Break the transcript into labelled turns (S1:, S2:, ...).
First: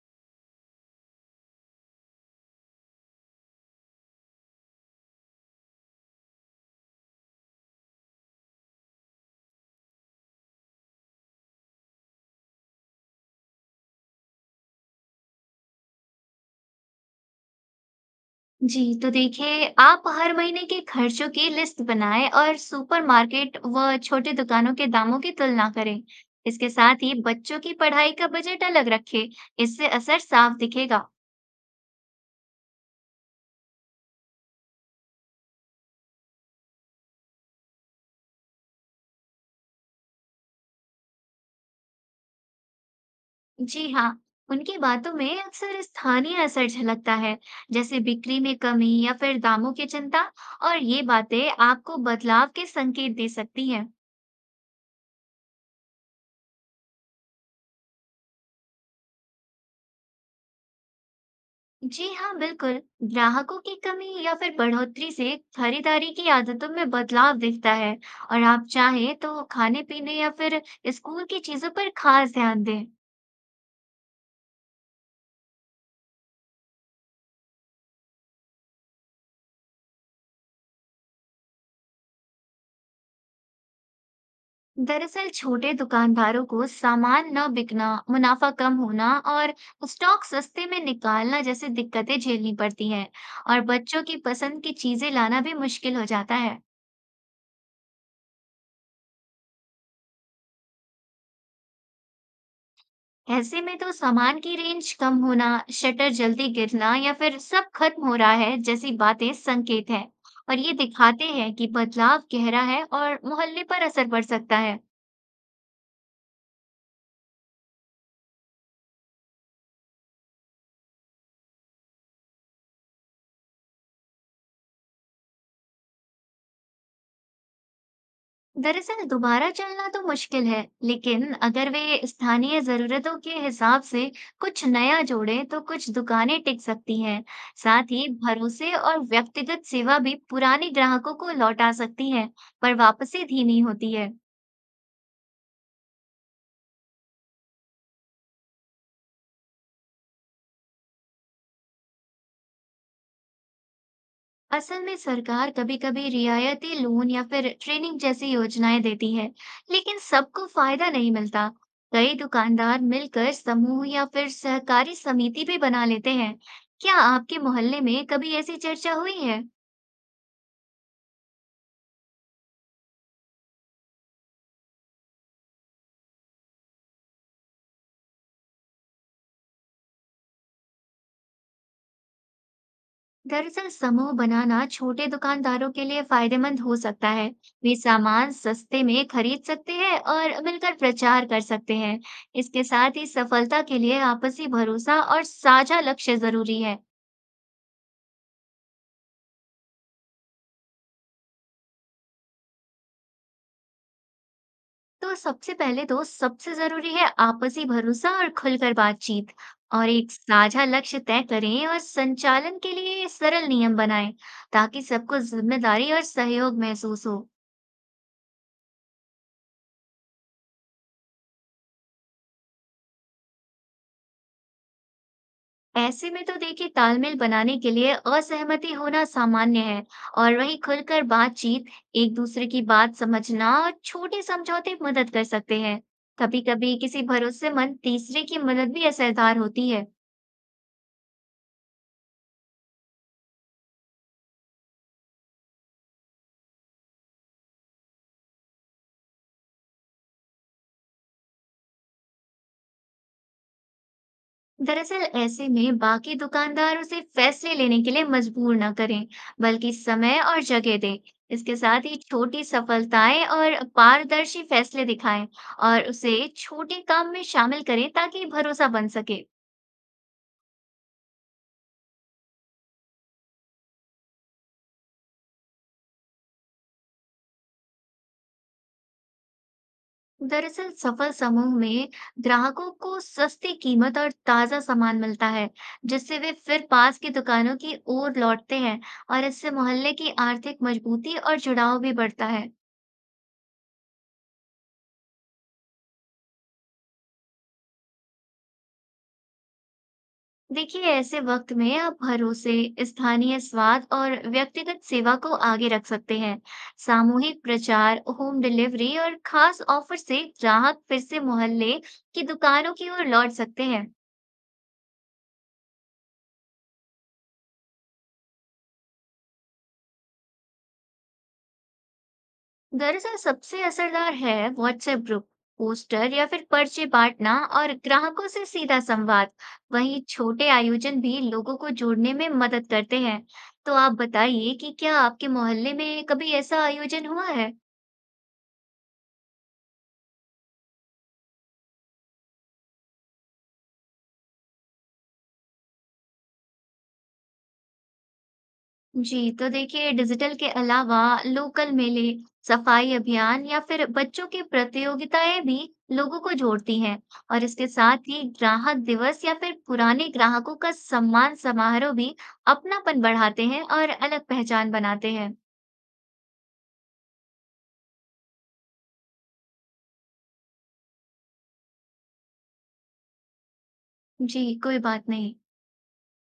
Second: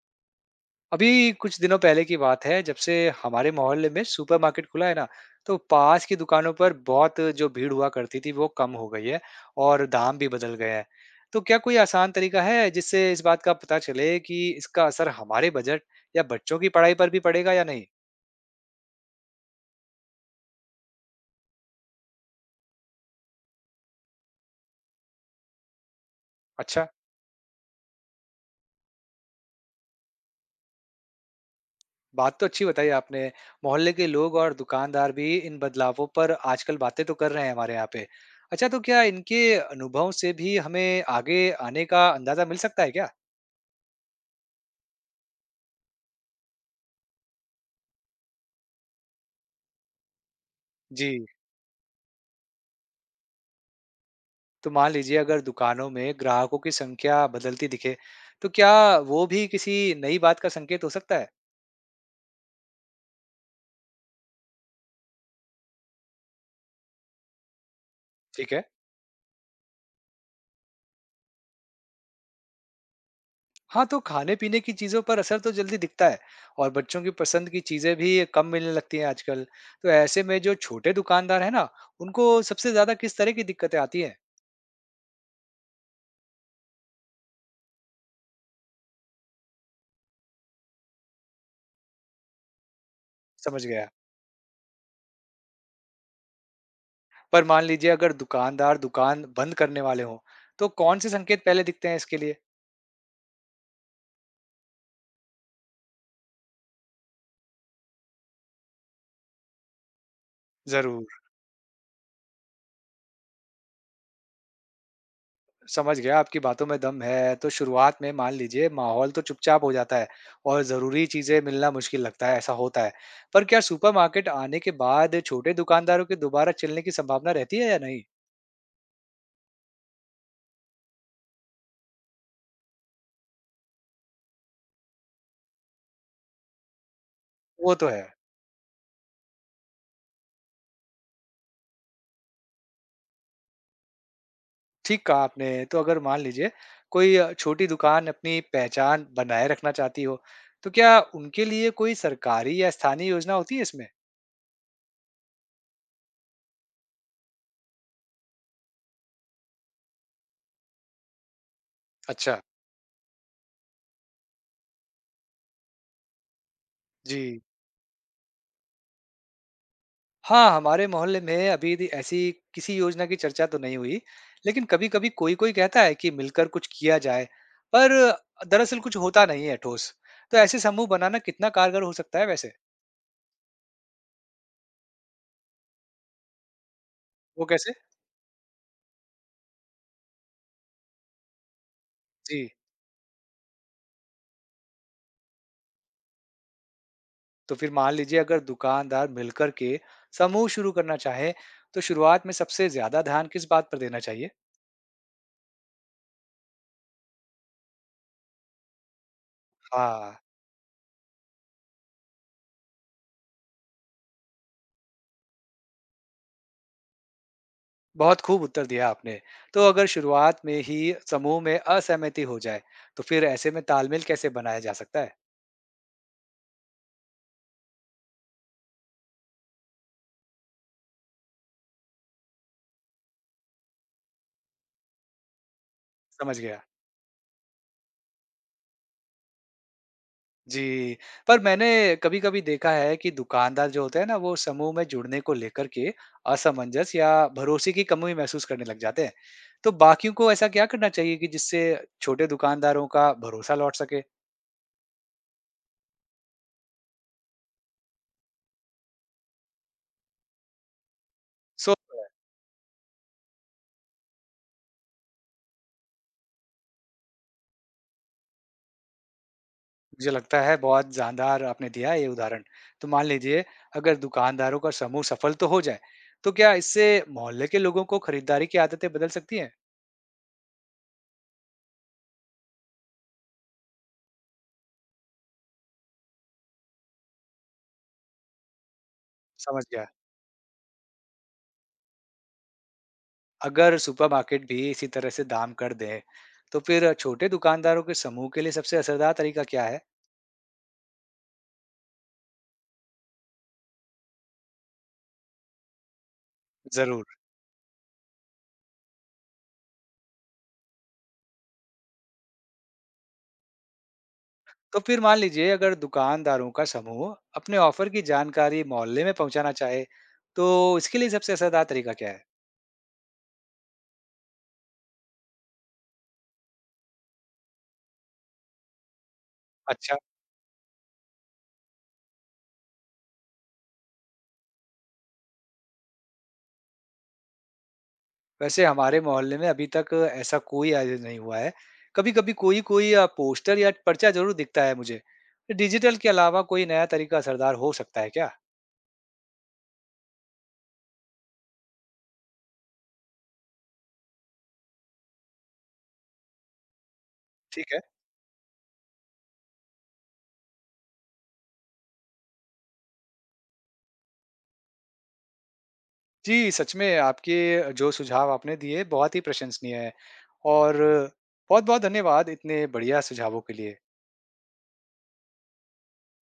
S1: अभी कुछ दिनों पहले की बात है जब से हमारे मोहल्ले में सुपरमार्केट खुला है ना। तो पास की दुकानों पर बहुत जो भीड़ हुआ करती थी वो कम हो गई है और दाम भी बदल गए हैं। तो क्या कोई आसान तरीका है जिससे इस बात का पता चले कि इसका असर हमारे बजट या बच्चों की पढ़ाई पर भी पड़ेगा या नहीं?
S2: जी, तो देखिए, आप हर महीने के खर्चों की लिस्ट बनाएँ और सुपरमार्केट व छोटी दुकानों के दामों की तुलना करें। इसके
S1: अच्छा।
S2: साथ ही बच्चों की पढ़ाई का बजट अलग रखें, इससे असर साफ दिखेगा।
S1: बात तो अच्छी बताई आपने। मोहल्ले के लोग और दुकानदार भी इन बदलावों पर आजकल बातें तो कर रहे हैं हमारे यहाँ पे। अच्छा, तो क्या इनके अनुभव से भी हमें आगे आने का अंदाजा मिल सकता है क्या?
S2: जी हाँ, उनकी बातों में अक्सर स्थानीय असर झलकता है, जैसे बिक्री में कमी या फिर दामों की चिंता, और ये
S1: जी,
S2: बातें आपको बदलाव के संकेत दे सकती हैं।
S1: तो मान लीजिए अगर दुकानों में ग्राहकों की संख्या बदलती दिखे, तो क्या वो भी किसी नई बात का संकेत हो सकता है?
S2: जी हाँ बिल्कुल। ग्राहकों की कमी या फिर बढ़ोतरी से खरीदारी की आदतों में बदलाव दिखता है और
S1: ठीक है।
S2: आप चाहें तो खाने पीने या फिर स्कूल की चीजों पर खास ध्यान दें।
S1: हाँ, तो खाने पीने की चीजों पर असर तो जल्दी दिखता है और बच्चों की पसंद की चीजें भी कम मिलने लगती हैं आजकल। तो ऐसे में जो छोटे दुकानदार हैं ना, उनको सबसे ज्यादा किस तरह की दिक्कतें आती हैं?
S2: दरअसल छोटे दुकानदारों को सामान न बिकना, मुनाफा कम होना और स्टॉक सस्ते में निकालना जैसी दिक्कतें झेलनी पड़ती हैं और
S1: समझ गया।
S2: बच्चों की पसंद की चीजें लाना भी मुश्किल हो जाता है।
S1: पर मान लीजिए अगर दुकानदार दुकान बंद करने वाले हों, तो कौन से संकेत पहले दिखते हैं इसके लिए?
S2: ऐसे में तो सामान की रेंज कम होना, शटर जल्दी गिरना या फिर सब खत्म हो रहा है जैसी बातें संकेत हैं और ये
S1: जरूर।
S2: दिखाते हैं कि बदलाव गहरा है और मोहल्ले पर असर पड़ सकता है।
S1: समझ गया, आपकी बातों में दम है। तो शुरुआत में मान लीजिए माहौल तो चुपचाप हो जाता है और ज़रूरी चीज़ें मिलना मुश्किल लगता है, ऐसा होता है। पर क्या सुपरमार्केट आने के बाद छोटे दुकानदारों के दोबारा चलने की संभावना रहती है या नहीं?
S2: दरअसल दोबारा चलना तो मुश्किल है, लेकिन अगर वे स्थानीय जरूरतों के हिसाब से कुछ नया जोड़ें तो कुछ दुकानें टिक सकती हैं।
S1: वो तो
S2: साथ
S1: है।
S2: ही भरोसे और व्यक्तिगत सेवा भी पुराने ग्राहकों को लौटा सकती है, पर वापसी धीमी होती है।
S1: ठीक कहा आपने। तो अगर मान लीजिए कोई छोटी दुकान अपनी पहचान बनाए रखना चाहती हो, तो क्या उनके लिए कोई सरकारी या स्थानीय योजना होती है इसमें?
S2: असल में सरकार कभी-कभी रियायती लोन या फिर ट्रेनिंग जैसी योजनाएं देती है, लेकिन सबको फायदा नहीं मिलता। कई
S1: अच्छा।
S2: दुकानदार मिलकर समूह या फिर सहकारी समिति भी बना लेते हैं। क्या आपके
S1: जी।
S2: मोहल्ले में कभी ऐसी चर्चा हुई है?
S1: हाँ, हमारे मोहल्ले में अभी दी ऐसी किसी योजना की चर्चा तो नहीं हुई, लेकिन कभी-कभी कोई-कोई कहता है कि मिलकर कुछ किया जाए, पर दरअसल कुछ होता नहीं है ठोस। तो ऐसे समूह बनाना कितना कारगर हो सकता है वैसे?
S2: दरअसल समूह बनाना छोटे दुकानदारों के लिए फायदेमंद हो सकता है।
S1: वो कैसे?
S2: वे सामान सस्ते में खरीद सकते हैं और मिलकर प्रचार कर सकते हैं।
S1: जी,
S2: इसके साथ ही सफलता के लिए आपसी भरोसा और साझा लक्ष्य जरूरी है।
S1: तो फिर मान लीजिए अगर दुकानदार मिलकर के समूह शुरू करना चाहे, तो शुरुआत में सबसे ज़्यादा ध्यान किस बात पर देना चाहिए?
S2: तो सबसे पहले तो सबसे जरूरी है आपसी भरोसा और खुलकर बातचीत, और
S1: हाँ,
S2: एक साझा लक्ष्य तय करें और संचालन के लिए सरल नियम बनाएं ताकि सबको जिम्मेदारी और सहयोग महसूस हो।
S1: बहुत खूब उत्तर दिया आपने। तो अगर शुरुआत में ही समूह में असहमति हो जाए, तो फिर ऐसे में तालमेल कैसे बनाया जा सकता है?
S2: ऐसे में तो देखिए, तालमेल बनाने के लिए असहमति होना सामान्य है और वही खुलकर बातचीत, एक दूसरे की बात समझना और छोटे समझौते मदद कर सकते हैं।
S1: समझ
S2: कभी
S1: गया।
S2: कभी किसी भरोसेमंद तीसरे की मदद भी असरदार होती है।
S1: जी, पर मैंने कभी-कभी देखा है कि दुकानदार जो होते हैं ना, वो समूह में जुड़ने को लेकर के असमंजस या भरोसे की कमी महसूस करने लग जाते हैं। तो बाकियों को ऐसा क्या करना चाहिए कि जिससे छोटे दुकानदारों का भरोसा लौट सके?
S2: दरअसल ऐसे में बाकी दुकानदार उसे फैसले लेने के लिए मजबूर न करें, बल्कि समय और जगह दें। इसके
S1: सो,
S2: साथ ही छोटी सफलताएं और पारदर्शी फैसले दिखाएं और उसे छोटे काम में शामिल करें ताकि भरोसा बन सके।
S1: मुझे लगता है बहुत जानदार आपने दिया है ये उदाहरण। तो मान लीजिए अगर दुकानदारों का समूह सफल तो हो जाए, तो क्या इससे मोहल्ले के लोगों को खरीदारी की आदतें बदल सकती हैं?
S2: दरअसल सफल समूह में ग्राहकों को सस्ती कीमत और ताजा सामान मिलता है, जिससे वे फिर पास की दुकानों की ओर लौटते हैं और इससे
S1: समझ गया।
S2: मोहल्ले की आर्थिक मजबूती और जुड़ाव भी बढ़ता है।
S1: अगर सुपरमार्केट भी इसी तरह से दाम कर दें, तो फिर छोटे दुकानदारों के समूह के लिए सबसे असरदार तरीका क्या है?
S2: देखिए ऐसे वक्त में आप भरोसे, स्थानीय स्वाद और व्यक्तिगत सेवा को आगे रख सकते हैं।
S1: जरूर।
S2: सामूहिक प्रचार, होम डिलीवरी और खास ऑफर से ग्राहक फिर से मोहल्ले की दुकानों की ओर लौट सकते हैं।
S1: तो फिर मान लीजिए अगर दुकानदारों का समूह अपने ऑफर की जानकारी मोहल्ले में पहुंचाना चाहे, तो इसके लिए सबसे असरदार तरीका क्या है?
S2: दरअसल सबसे असरदार है व्हाट्सएप ग्रुप, पोस्टर या फिर पर्चे बांटना और ग्राहकों से सीधा संवाद।
S1: अच्छा।
S2: वहीं छोटे आयोजन भी लोगों को जोड़ने में मदद करते हैं। तो आप बताइए कि क्या आपके मोहल्ले में कभी ऐसा आयोजन हुआ है?
S1: वैसे हमारे मोहल्ले में अभी तक ऐसा कोई आयोजन नहीं हुआ है। कभी कभी कोई कोई पोस्टर या पर्चा जरूर दिखता है मुझे। तो डिजिटल के अलावा कोई नया तरीका असरदार हो सकता है क्या?
S2: जी तो देखिए, डिजिटल के अलावा लोकल मेले, सफाई अभियान या फिर बच्चों की प्रतियोगिताएं भी लोगों को जोड़ती हैं और इसके
S1: ठीक है।
S2: साथ ही ग्राहक दिवस या फिर पुराने ग्राहकों का सम्मान समारोह भी अपनापन बढ़ाते हैं और अलग पहचान बनाते हैं।
S1: जी, सच में आपके जो सुझाव आपने दिए बहुत ही प्रशंसनीय है, और बहुत-बहुत धन्यवाद इतने बढ़िया सुझावों के लिए।
S2: जी, कोई बात नहीं।